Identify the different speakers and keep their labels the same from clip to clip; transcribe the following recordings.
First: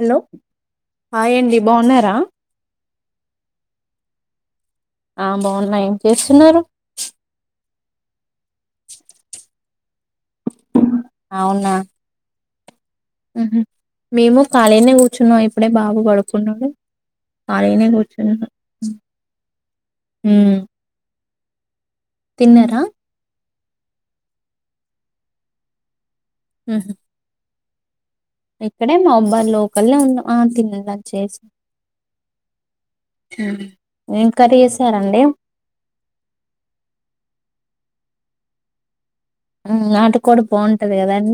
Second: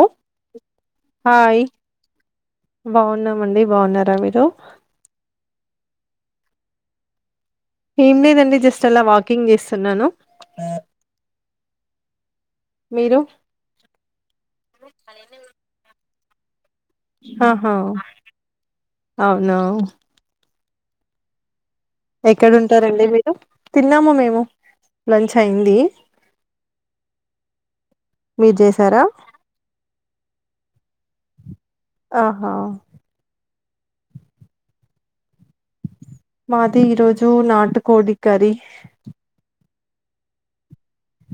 Speaker 1: Hello హాండి
Speaker 2: hi.
Speaker 1: బాగున్నారా
Speaker 2: బాగున్నామండి బాగున్నారా మీరు
Speaker 1: ఆ బాగున్నా ఏం చేస్తున్నారు
Speaker 2: ఇమ్దండి జస్ట్ అలా వాకింగ్ చేస్త చెన్నాను
Speaker 1: అవునా
Speaker 2: మీరు?
Speaker 1: హ మేము కఖాళీనే కూర్చున్నాం ఇప్పుడే బాగు పడుకు సున్నాడ
Speaker 2: ఆహా!
Speaker 1: కారనే కూర్చు
Speaker 2: అవునా! ఎక్కడ ఉంటారండి మీరు తిన్నామా మేము లంచ్ అయింది
Speaker 1: హ
Speaker 2: మీరు
Speaker 1: ఇక్కడే
Speaker 2: చేసారా?
Speaker 1: మా అబ్బాయి లోకల్లే ఉన్నాం ఆ తిన చేసి
Speaker 2: ఆహా
Speaker 1: ఇంకర చేసారండి
Speaker 2: మాది ఈరోజు నాటుకోడి కరి
Speaker 1: నాటి కూడా బాగుంటది కద అం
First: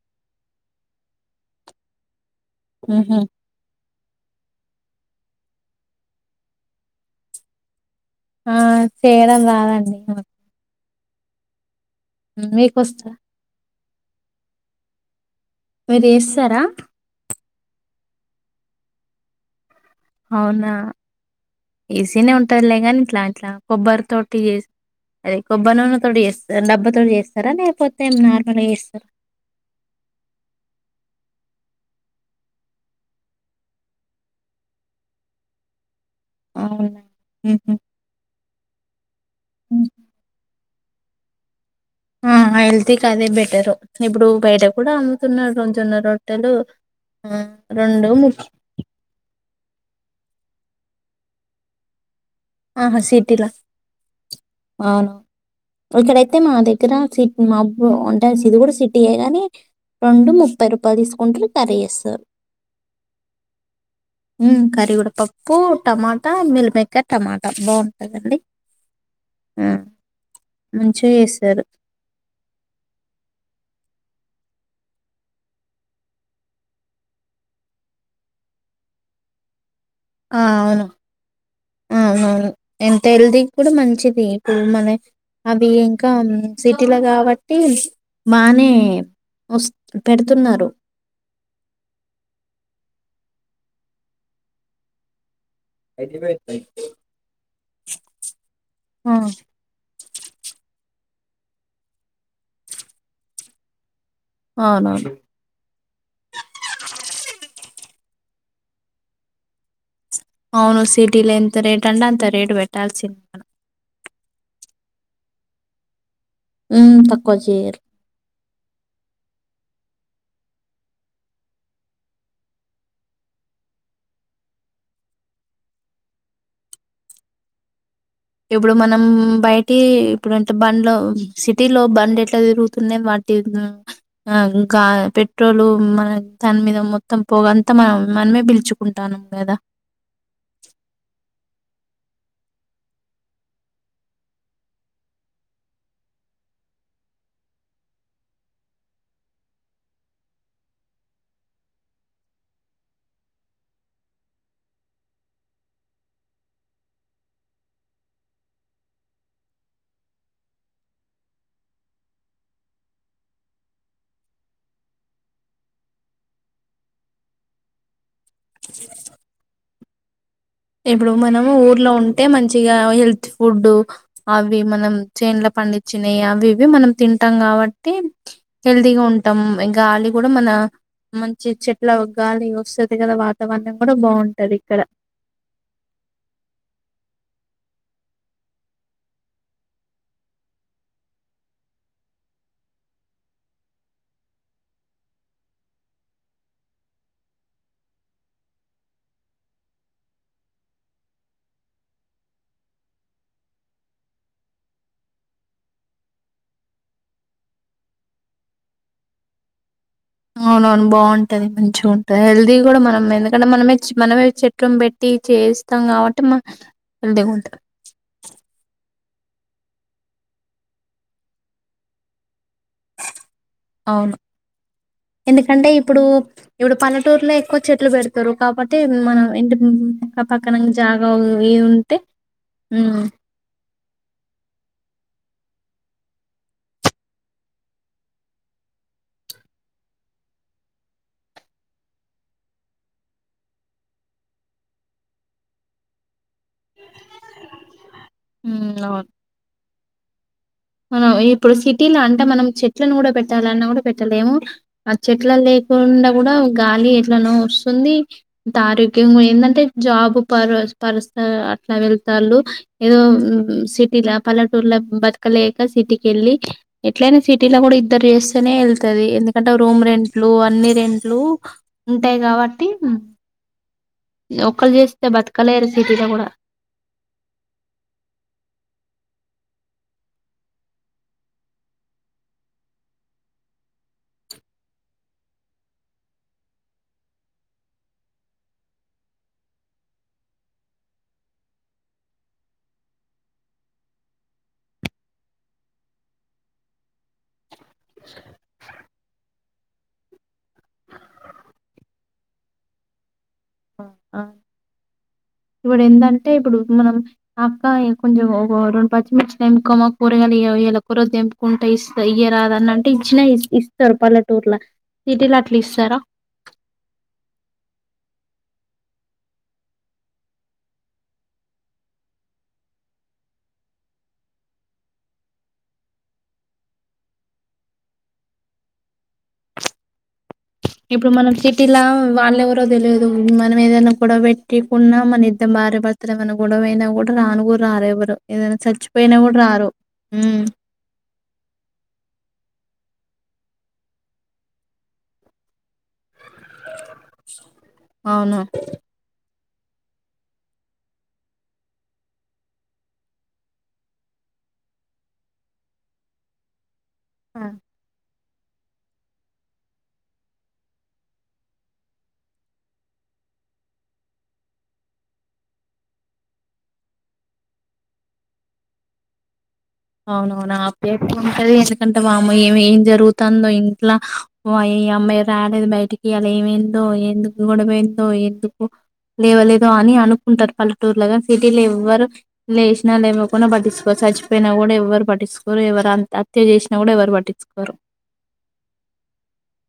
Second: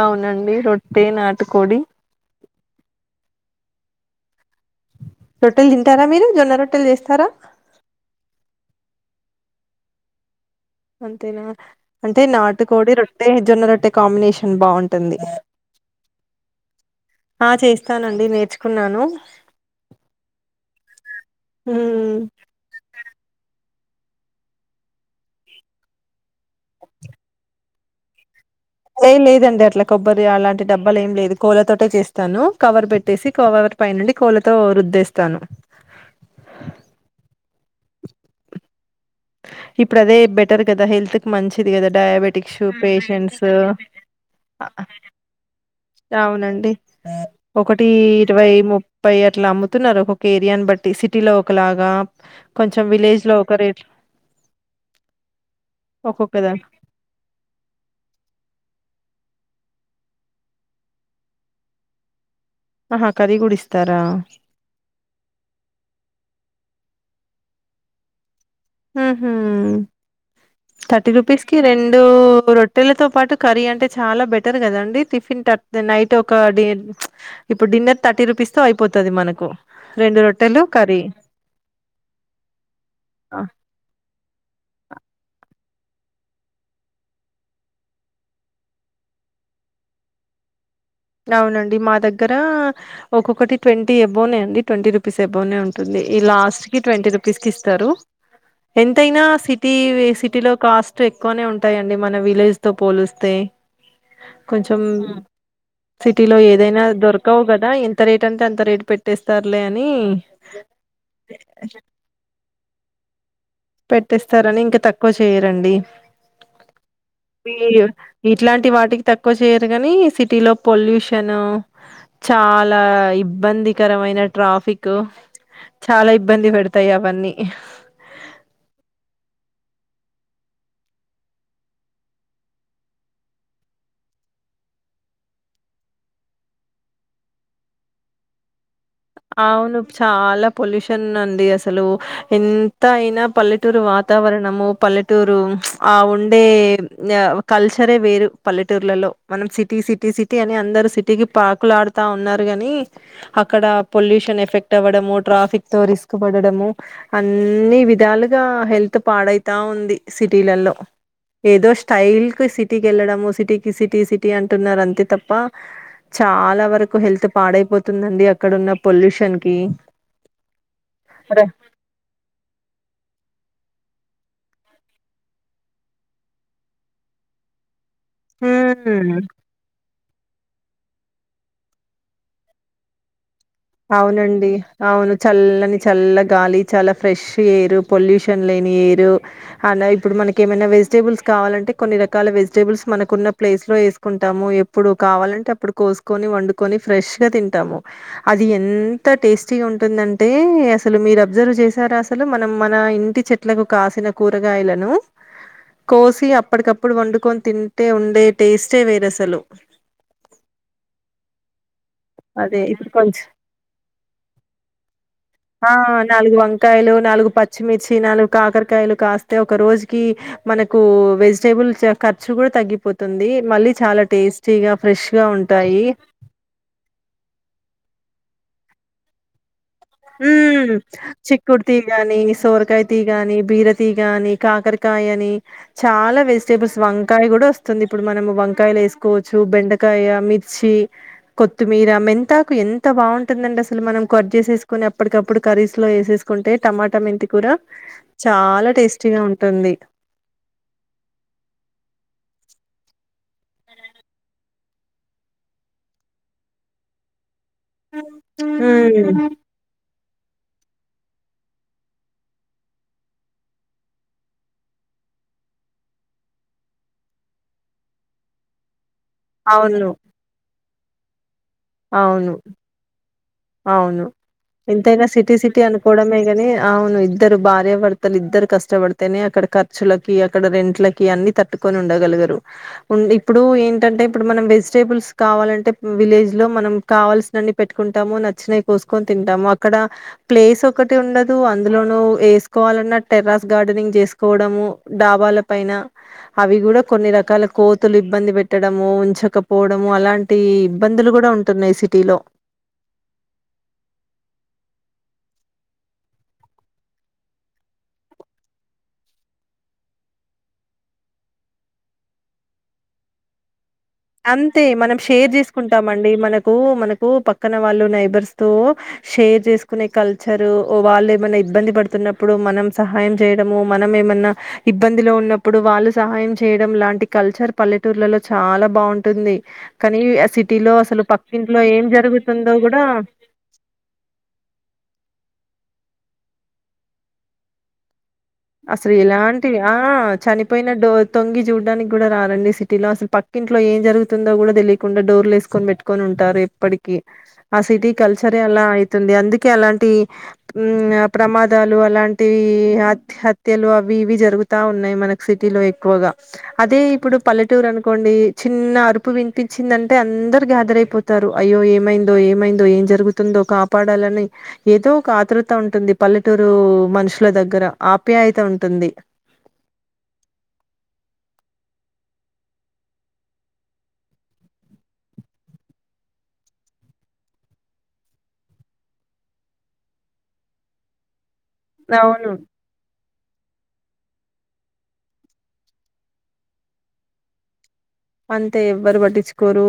Speaker 2: అవునండి రొట్టె నాటుకోడి
Speaker 1: ఆహ
Speaker 2: రొట్టలు తింటారా మీరు జొన్న రొట్టలు చేస్తారా
Speaker 1: ఆ చేయడం రాదండి
Speaker 2: అంతేనా అంటే నాటు కోడి
Speaker 1: మీకొస్తా
Speaker 2: రొట్టె జొన్న రొట్టె కాంబినేషన్ బాగుంటుంది
Speaker 1: మీరుచేస్తారా
Speaker 2: ఆ చేస్తానండి నేర్చుకున్నాను
Speaker 1: అవునా
Speaker 2: హ్మ్.
Speaker 1: ఈజీనే ఉంటదిలే గాని ఇట్లా ఇట్లా కొబ్బరి తోటి చేస్ అదే కొబ్బరి నూనే తోటి చేస్త డబ్బతోటి చేస్తారా లేకపోతే నా
Speaker 2: ఏం లేదండి అట్లా కొబ్బరి అలాంటి డబ్బాలు ఏం లేదు కోల తోటే చేస్తాను కవర్ పెట్టేసి కవర్ పైనుండి కోలతో రుద్దేస్తాను
Speaker 1: అవునా హ్మ్ మ్మ్
Speaker 2: ఇప్పుడు అదే బెటర్ కదా హెల్త్ కు మంచి ది కదా
Speaker 1: ఆ
Speaker 2: డయాబెటిక్స్,
Speaker 1: హెల్తీకి అదే
Speaker 2: పేషెన్స్
Speaker 1: బెటరు ఇప్పుడు బయట కూడా అమ్ముతున్నారు జొన్న రొట్టెలు
Speaker 2: అవునండి
Speaker 1: ఆ
Speaker 2: ఒకటి
Speaker 1: రెండు ముక్
Speaker 2: ఇరవై ముప్పై అట్లా అమ్ము తున్నారు ఒకొక్క ఏరియాని బట్టి సిటీలో ఒకలాగా కొంచెం
Speaker 1: ఆహా
Speaker 2: విలేజ్ లో
Speaker 1: సిటీలా
Speaker 2: ఒక రేట్
Speaker 1: అవును ఇక్కడైతే
Speaker 2: ఒక్కొక్కదా
Speaker 1: మా దగ్గర సిట్ మబ్బు ఉంటది ఇది కూడ సిటీయే గాని రెండు ముప్పై రూపాయలు తీసుకుంటరు కర్రీ వేస్తరు
Speaker 2: ఆహా కర్రీ కూడా ఇస్తారా
Speaker 1: కర్రీ గూడ పప్పు, టమాటా, మిల్ మేకర్ టమాట బాగుంటదండి
Speaker 2: హ్మ్
Speaker 1: ఆ,
Speaker 2: మ్మ్ థర్టీ
Speaker 1: మంచిగా
Speaker 2: రూపీస్ కి
Speaker 1: చేస్తారు
Speaker 2: రెండు రొట్టెలతో పాటు కర్రీ అంటే చాల బెటర్ కదండి టిఫిన్ నైట్ ఒక డే ప్చ్ ఇప్పుడు డిన్నర్ థర్టీ రూపీస్ తో అయిపోతది మనకు రెండు
Speaker 1: ఆ
Speaker 2: రొట్టెలు
Speaker 1: అవును
Speaker 2: కర్రీ
Speaker 1: అవునవును ఎంత హెల్దీ కూడ మంచిది ఇప్పుడు మన అవి ఇంకా సిటీలో కాబట్టి బానే వస్ పెడుతున్నారు
Speaker 2: అవునండి మా దగ్గర ఒక్కొక్కటి ట్వెంటీ ఎబోనే అండి ట్వెంటీ రూపీస్ ఎ బోనే ఉంటుంది లాస్ట్ కి ట్వెంటీ రూపీస్ కి ఇస్తారు
Speaker 1: ఆ
Speaker 2: ఎంతైనా సిటీ వే సిటీలో కాస్ట్ ఎక్కువనే ఉంటాయండి మన విలేజ్ తో పోలిస్తే కొంచెం
Speaker 1: అవునవును
Speaker 2: సిటీలో ఏదైనా దొరకవు కదా ఎంత రేట్ అంటే అంత రేటు పెట్టేస్తారులే అనీ
Speaker 1: అవును సిటీల ఎంత రేటంటే అంత రేట్ పెట్టాల్సిందే మనం
Speaker 2: స్తారని ఇంక తక్కువ చేయరండి
Speaker 1: మ్మ్ తక్కువ చేయరు
Speaker 2: ఈ- ఇట్లాంటి వాటికి తక్కువ చేయరుగాని సిటీలో పొల్యూషన్ చాల ఇబ్బందికరమైన ట్రాఫిక్ చాల ఇబ్బంది పెడతాయి అవన్నీ
Speaker 1: ఇప్పుడు మనం బయటి ఇప్పుడంటే బండ్ సిటీలో బండ్ ఎట్లా తిరుగుతున్నాయి వాటి ఆ ఇంక పెట్రోలు మన దాని మీద మొత్తం పోగ అంత మనం మనమే పీల్చు
Speaker 2: అవును చాల పొల్యూషన్ అంది అస లు ఎంత అయినా పల్లెటూరు వాతావరణము పల్లెటూరు ప్చ్ ఆ ఉండే కల్చరే వేరు పల్లెటూర్లలో మనం సిటీ సిటీ సిటీ అని అందరు సిటీకి పాకులాడుతా ఉన్నారు కాని అక్కడ పొల్యూషన్ ఎఫెక్ట్ అవ్వడము ట్రాఫిక్ తో రిస్క్ పడడము అన్నీ విధాలుగా హెల్త్ పాడైతా ఉంది సిటీలలో ఏదో స్టైల్కి సిటీకి వెళ్ళడము సిటీకి సిటీ సిటీ అంటున్నారు అంతే తప్ప చాల వరకు హెల్త్ పాడైపోతుందండి అక్కడ పొల్యూషన్కి
Speaker 1: ఇప్పుడు మనము ఊర్లో ఉంటే మంచిగా హెల్త్ ఫుడ్ అవి మనం చేన్ల పండించినాయి అవి ఇవి మనం తింటాం కాబట్టి అ హెల్తీగా
Speaker 2: హ్మ్
Speaker 1: ఉంటాం ఇంకా ఆలి కూడా మన మంచి చెట్ల గాలి వస్తుంది కదా వా
Speaker 2: అవునండి అవును చల్ చల్ల గాలి చాలా ఫ్రెష్ ఎయిర్ పొల్యూషన్ లేని ఎయిరు అండ్ ఇప్పుడు మనక ఏమైనా వెజిటేబుల్స్ కావాలంటే కొన్ని రకాల వెజిటేబుల్స్ మనకున్న ప్లేస్ లో వేసుకుంటాము ఎప్పుడు కావాలంటే అప్పుడు కోసుకొని వండుకొని ఫ్రెష్ గా తింటాము అది ఎంత టేస్టీగా ఉంటుందంటే అసలు మీరు అబ్జర్వ్ చేసారా అసలు మనం మన ఇంటి చెట్లకు కాసిన కూరగాయలను కోసి అప్పటికప్పుడు వండుకొని తింటే ఉండే టేస్టే వేర అసలు
Speaker 1: అవున అవును బాగుంటది మంచిగా ఉంట హెల్దీ
Speaker 2: అదే
Speaker 1: కూడా
Speaker 2: ఇప్పుడు
Speaker 1: మనం
Speaker 2: కొంచెం
Speaker 1: ఎందుకంటే మనమే మనమే చెట్ం పెట్టి
Speaker 2: ఆ
Speaker 1: చేస్తాం కాబట్టి
Speaker 2: నాలుగు
Speaker 1: మన
Speaker 2: వంకాయలు
Speaker 1: హెల్దీగా
Speaker 2: నాలుగు
Speaker 1: ఉంటది
Speaker 2: పచ్చిమిర్చి నాలుగు కాకరకాయలు కాస్త అ ఒక రోజుకి మనకు వెజిటేబుల్ ఖర్చు కూడా తగ్గిపోతుంది. మళ్ళీ చాలా
Speaker 1: అవును
Speaker 2: టేస్టీగా ఫ్రెష్ గా
Speaker 1: ఎందుకంటే
Speaker 2: ఉంటాయి.
Speaker 1: ఇప్పుడు ఇప్పుడు పల్లెటూరులో ఎక్కువ చెట్లు పెడతారు కాబట్టి అతే మనం ఎంత
Speaker 2: హ్మ్ చిక్కుడు
Speaker 1: ఉంటే
Speaker 2: తీగానీ సోరకాయ
Speaker 1: ఉమ్
Speaker 2: తీ గాని బీరతి గానీ కాకరకాయ అని చాలా వెజిటేబుల్స్ వంకాయ కూడా వస్తుంది ఇప్పుడు మనం వంకాయలు వేసుకోవచ్చు బెండకాయ మిర్చి కొత్తిమీర మెంతాకు ఎంత బాగుంటుందండి అసలు మనం కొరజ చేసేసు కొని ఎప్పటికప్పుడు కరీస్ లో ఎసెస్ తీకుంటే టమాటా మెంతి కూడా
Speaker 1: హ్మ్.
Speaker 2: చాలా టేస్టీగా ఉంటుంది
Speaker 1: హ్మ్ ఇప్పుడు సిటీలో అంటే మనం చెట్లను కూడా పెట్టాలన్నా కూడా పెట్టలేము ఆ చెట్ల లేకుండా కూడా గాలి ఎట్లనో వస్తు ంది ఆరోగ్యం
Speaker 2: హ్మ్
Speaker 1: ఏంటంటే జాబ్ పరస్ పరస్థ అట్లా వెళ్తాళ్ళు ఏదో సిటీల పల్లెటూరులో బ లేక సిటీకి ఎళ్ళి ఎట్లయినా సిటీలో కూడా ఇద్దరు చేస్తేనే ఎల్ ది ఎందుకంటే రూమ్
Speaker 2: అవును.
Speaker 1: రెంట్లు అన్ని గంట్లు ఉంటాయి
Speaker 2: అవును.
Speaker 1: కావట్టి
Speaker 2: అవును ఎంతైనా సిటీ సిటీ
Speaker 1: బతకలేరు సిటీలో గూడా.
Speaker 2: అనుకోడమేగనీ అవును ఇద్దరు భార్య భర్తలు ఇద్దరు కష్టపడతనే అది అడ ఖర్చులకి అక్కడ రెంట్లకి అన్నీ తట్టుకని ఉండగలగరు ఉండి ఇప్పుడు ఏంటంటే ఇప్పుడు మన వెజిటబుల్స్ కావాలంటే ఇప్పుడు విలేజ్ లో మనకు కవల్సినన్ని పెట్టుకుంట వ అ కోతులు ఇబ్బంది పెట్టడము ఉంచక పోవడము అలాంటి ఇబ్బందులు కూడా ఉంటున్నాయి సిటీలో
Speaker 1: ఆ! ఆ! ఇప్పుడు ఎందంటే ఇప్పుడు మనం అక్క కొంచెం ఒక రెండు పచ్చిమిర్చిలు ఎంపుకోమ కూరగాయలు వళ కూర తెంపుకుంటే ఇస్త ఇయరాద అన్నంటే ఇచ్చినా ఇ
Speaker 2: అంతే మనం షేర్ చేసుకుంటామ
Speaker 1: ఇస్తారా
Speaker 2: అండి మనకు మనకు పక్కన వాళ్ళు నైబర్స్ తో షేర్ చేసుకునే కల్చర్ వాళ్ళు ఏమైన్నా ఇబ్బంది పడుతున్నప్పుడు మనం సహాయం చేయడము మనం ఏమన్నా ఇబ్బందిలో ఉన్నప్పుడు వాళ్ళు సహాయం చేయడం లాంటి కల్చర్ పల్లెటూర్లలో చాలా బాగుంటుంది కానీ అసి
Speaker 1: ఇప్పుడు మనం సిటీలా వాళ్ళెవరో
Speaker 2: కూడా
Speaker 1: తెలియదు మనం ఏదైనా గొడవ పెట్టికున్నా మన భార్యాభర్త ఏమన్నా గొడవ అయినా కూడా రాను కూడా రారు ఎవ్వరూ
Speaker 2: అసలు ఇలాంటివి ఆ
Speaker 1: ఉమ్
Speaker 2: చనిపోయిన డో తొంగి చూడ్డానికి కూడా రారండి సిటీలో అసలు పక్కింట్లో ఏ జరుగుతుందో కూడా తెలియకుండా డోర్లు వేసుకొని పెట్టు కోని ఉంటారు ఇప్పటికి ఆ సిటీ కల్చరే
Speaker 1: అవును
Speaker 2: అలా అయితుంది అందుక అలాంటి ప్రమాదాలు అలాంటి హత్య హత్యలు అవి ఇవి జరుగుతా ఉన్నాయి మనకి సిటీలో ఎక్కువగా అదే ఇప్ ఇప్పుడు పల్లెటూరు అనుకోండి చిన్న అరుపు వినిపిచిందంటే అందరు గ్యాదర్ అయిపోతారు అయ్యో ఏమైందో ఏమైందో ఏం జరుగుతుందో కాపాడాలని ఏదో ఒక ఆతురుత ఉంటుంది. పల్లెటూరు మనుషుల దగ్గర ఆ ఆప్యాయత ఉంటుంది.
Speaker 1: అవును నా ఆప్యాయత ఉంటది ఎందుకంటే మా అమ్మ ఏమి ఏం జరుగుతుందో ఇంట్లో ఈ అమ్మాయి రాలేదు బయటికి అలా ఏమైందో ఎందుకు గొడవ ఆయిందో ఎందుకు లేవలేదో అని అనుకుంటారు. పల్లెటూరులోగా సిటీలో ఎవ్వరు
Speaker 2: అవును.
Speaker 1: లేసిన లెవకు మొన్న పట్టించుకోరు సచ్చిపొయిన కూడ ఎవరు పట్టిచ్చుకోరు ఎవరు హంత హత్య చేసినా కూడా ఎవరు పట్టిచ్చు కోరు
Speaker 2: అంతే ఎవరు పట్టిచ్చుకోరు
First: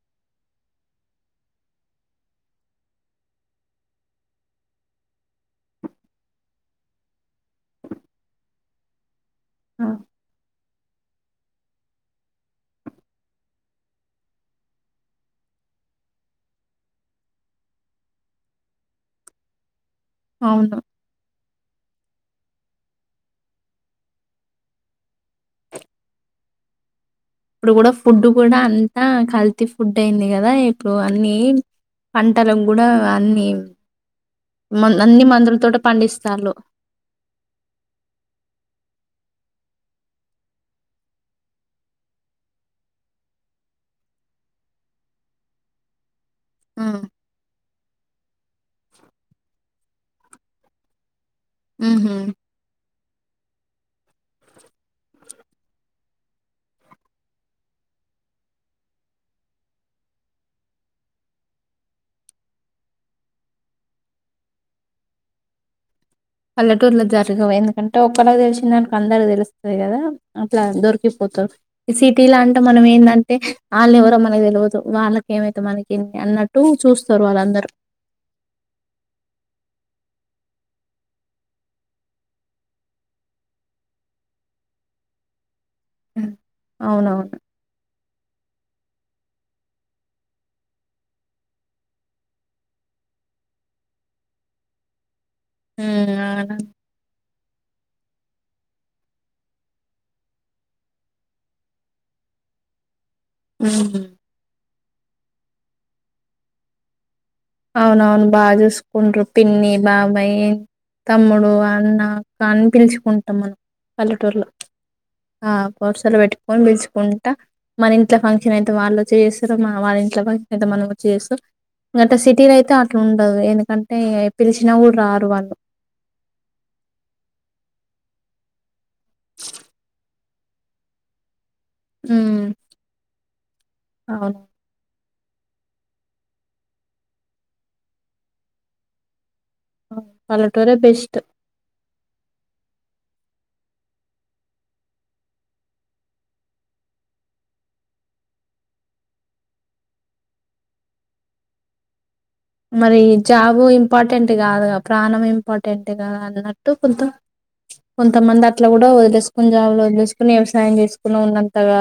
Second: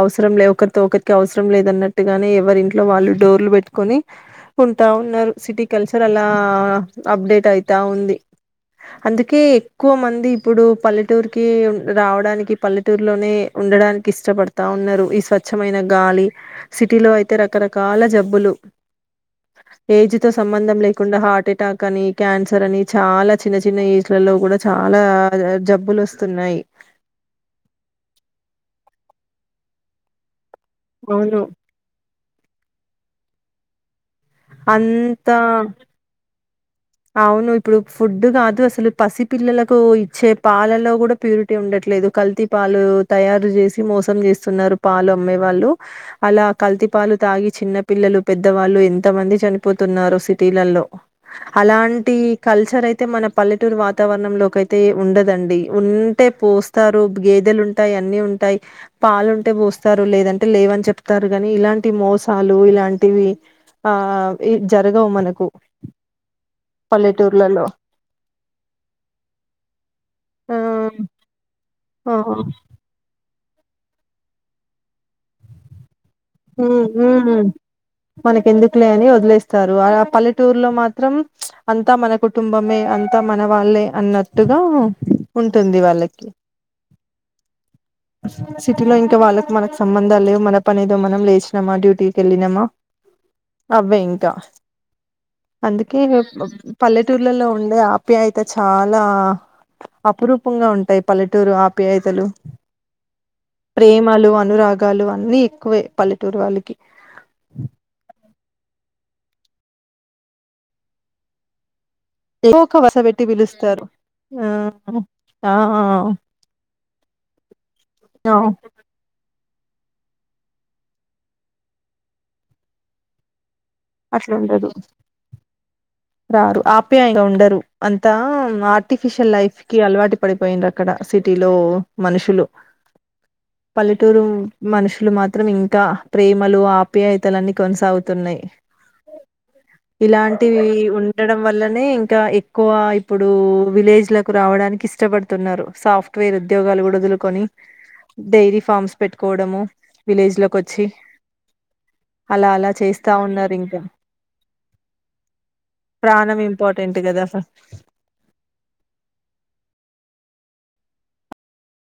Speaker 2: అవసరం లే ఒకరితో ఒకరికి అవసరం లేదున్నట్టుగానే ఎవరి ఇంట్లో వాళ్ళు డోర్లు పెట్టుకొని ఉంటా ఉన్నారు. సిటీ కల్చర్ అలా అప్డేట్ అయితా ఉంది. అందుకే కే
Speaker 1: ఆ!
Speaker 2: ఎక్కువ మంది ఇప్పుడు పల్లె పల్లెటూరు కి రావడానికి పల్లెటూరులోనే ఉండడానికి ఇష్టపడతా ఉన్నారు. ఈ స్వచ్ఛమైన గాలి సిటీలో అయితే రకరకాల జబ్బులు ఏజ్ తో సంబంధం
Speaker 1: అవును
Speaker 2: లేకుండా హార్ట్ ఎటాక్ అని క్యాన్సర్ అని చాలా చిన్న చిన్న ఏజ్లలో కూడా చాలా జబ్బులొస్తున్నాయి.
Speaker 1: ఇప్పుడు కూడా ఫుడ్ కూడా అంతా కల్తీ ఫుడ్ అయింది. కదా ఇప్పుడు అన్ని
Speaker 2: అవును
Speaker 1: పంటలకు కూడా అన్ని మం అన్ని
Speaker 2: అంత
Speaker 1: మందులతొటే పండిస్తాలు
Speaker 2: అవును ఇప్పుడు ఫుడ్ కాదు అసలు పసి పిల్లలకు ఇచ్చే పాలలో కూడా ప్యూరిటీ ఉండట్లేదు కల్తీ పాలు తయారు చేసి మోసం చేస్తున్నారు. పాలు అమ్మే వాళ్ళు అలా కల్తీ పాలు తాగి చిన్న పిల్లలు పెద్దవాళ్ళు ఎంత మంది చని పోతున్నారో సిటీలలో అలాంటి
Speaker 1: ఉహు
Speaker 2: కల్చర్ అయి అయితే మన పల్లెటూరు వాతావరణంలోకయితే ఉండదండి. ఉంటే పోస్తారు గేదెలు ఉంటాయి. అన్ని ఉంటాయి. పాలుంటే పోస్తారు లేదంటే లేవని చెప్తారు గాని ఇలాంటి మోసాలు ఇలాంటివి ఆ జరగవు మనకు
Speaker 1: పల్లెటూరులో జరగవు
Speaker 2: పల్లెటూర్లలో.
Speaker 1: ఎందుకంటే ఒకళ్ళకి తెలిసిందనుకొ అందరకి తెలుస్తదికదా
Speaker 2: ఆ!
Speaker 1: అట్లా దొరికిపోతరు
Speaker 2: ఆ!
Speaker 1: సిటీ లా అంత మనం ఏంద అంటే ఆళ్ళెవరో మనకి తెలవదు వాళ్ళకెమైతే మనకి
Speaker 2: హు హు మనకి ఎందుకులే అని వదిలేస్తారు ఆ పల్లెట టూర్ లో మాత్రం అంతా మన కుటుంబమే అంతా మన వాళ్ళే అన్నట్టుగా ఉంటు టుంది వాళ్ళకి
Speaker 1: అవునవును
Speaker 2: సిటీలో ఇంకా వాళ్ళకు మనకు సంబంధాలు లేవు మన పనేదో మనం లేచినామా డ్యూటీకి వెళ్ళినమా అవ్వే ఇంకా అందుకే ప
Speaker 1: ఉమ్
Speaker 2: పల్లెటూర్లలో ఉండే ఆప్యాయత చాలా అపురూపంగా ఉంటాయి పల్లెటూరు ఆప్యాయతలు
Speaker 1: ఉహు
Speaker 2: ప్రేమలు, అనురాగ గాలు అన్ని ఎక్కువే పల్లెటూరు వాళ్ళకి
Speaker 1: అవునవును బా చూస్కుండు పిన్ని, బాబాయి, తమ్ముడు, అన్న అక్క
Speaker 2: ఏదో
Speaker 1: అని
Speaker 2: ఒక వస పెట్టి
Speaker 1: పిలుచుకుంటాం మనం
Speaker 2: పిలుస్తారు
Speaker 1: పల్లెటూరులో ఆ వర్సలు పెట్టుకొని పిలుచుకుంటా మన ఇంట్లో ఫంక్షన్ అయితే వాళ్ళు చేసి ఏదో వాళ్ళ ఇంట్లో మనం చేసు ఎంతసే టిలో అయితే అట్లా ఉండదు ఏన అంటే
Speaker 2: అట్లా
Speaker 1: పిలిచిన
Speaker 2: ఉండదు
Speaker 1: కూడు రారు వాళ్ళు
Speaker 2: రారు ఆప్యాయంగా ఉండరు అంతా ఆర్టిఫిషియల్ లైఫ్ కి అలవాటు పడిపోయింది అక్కడ సిటీ లో మనుషులు
Speaker 1: ఉమ్
Speaker 2: పల్లెటూరు
Speaker 1: అవును
Speaker 2: మనుషులు ఇట్లు మాత్రం ఇంకా ప్రేమలు, ఆప్యాయతలన్నీ కొనసాగుతున్నాయి. ఇలాంటివి
Speaker 1: పల్లెటూరే బెస్
Speaker 2: ఉండడం వల్లనే ఇంకా ఎక్కువ ఇప్పుడు విలేజ్లకు రావడానికి ఇష్టపడుతున్నారు సాఫ్ట్వేర్ ఉద్యోగాలు కూడా వదులుకొని డైరీ ఫార్మ్స్ పెట్టుకోవడము విలేజ్ లోకి వచ్చి అలా అలా
Speaker 1: మరి
Speaker 2: చేస్తా ఉన్నారు
Speaker 1: జాబు
Speaker 2: ఇంకా
Speaker 1: ఇంపార్టెంట్ కాదు ప్రాణం ఇంపార్టెంట్ టెగా
Speaker 2: ప్రాణం
Speaker 1: అన్నట్టు
Speaker 2: ఇంపార్టెంట్
Speaker 1: కొంత
Speaker 2: కదా
Speaker 1: కొంతమంది అట్లా కూడా వదిలేసుకొని జాబ్ వదిలేసుకుని వ్యవసాయం చేసుకుని ఉన్నంతగా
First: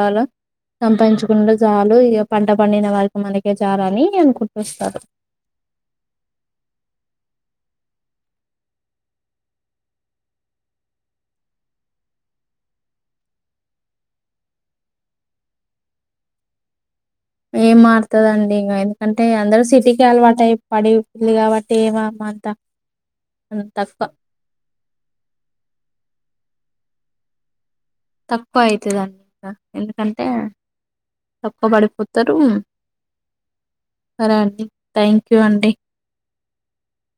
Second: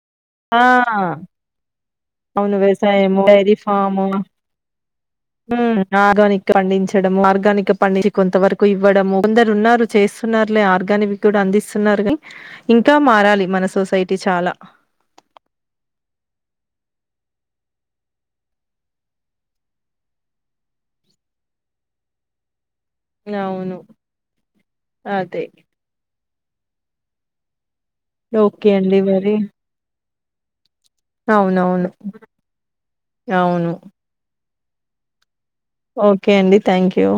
Speaker 2: ఆ
Speaker 1: సంపాదించుకుడా చాలు ఇగ పంట
Speaker 2: అవును
Speaker 1: పండిన వారికి
Speaker 2: వ్యవసాయము
Speaker 1: మనకే చాలు అని అనుకుంటూ వస్తారు
Speaker 2: ఉ ఆర్గానిక్ పండించడము ఆర్గానిక్ పండించి కొంత వరకు ఇవ్వడము కొందరు ఉన్నారు చేస్తున్నారులే ఆర్గానిక్ కూడా అందిస్తున్నారు అని ఇంకా మారాలి మన సొసైటీ చాలా
Speaker 1: ఏం మారుతదండి ఇంక ఎందుకంటే అందరు సిటీకే అలవాటు అయి పడి పల్లి కాబట్టి మమంత
Speaker 2: అవును అదే ఓకే అండి
Speaker 1: తప్పయితదా
Speaker 2: మరి.
Speaker 1: ఎందు అంటే తక్కువ
Speaker 2: అవునవును.
Speaker 1: పడిపోతారు
Speaker 2: అవును.
Speaker 1: సరే అండి థ్యాంక్ యూ అండి
Speaker 2: ఓకే అండి థ్యాంక్యూ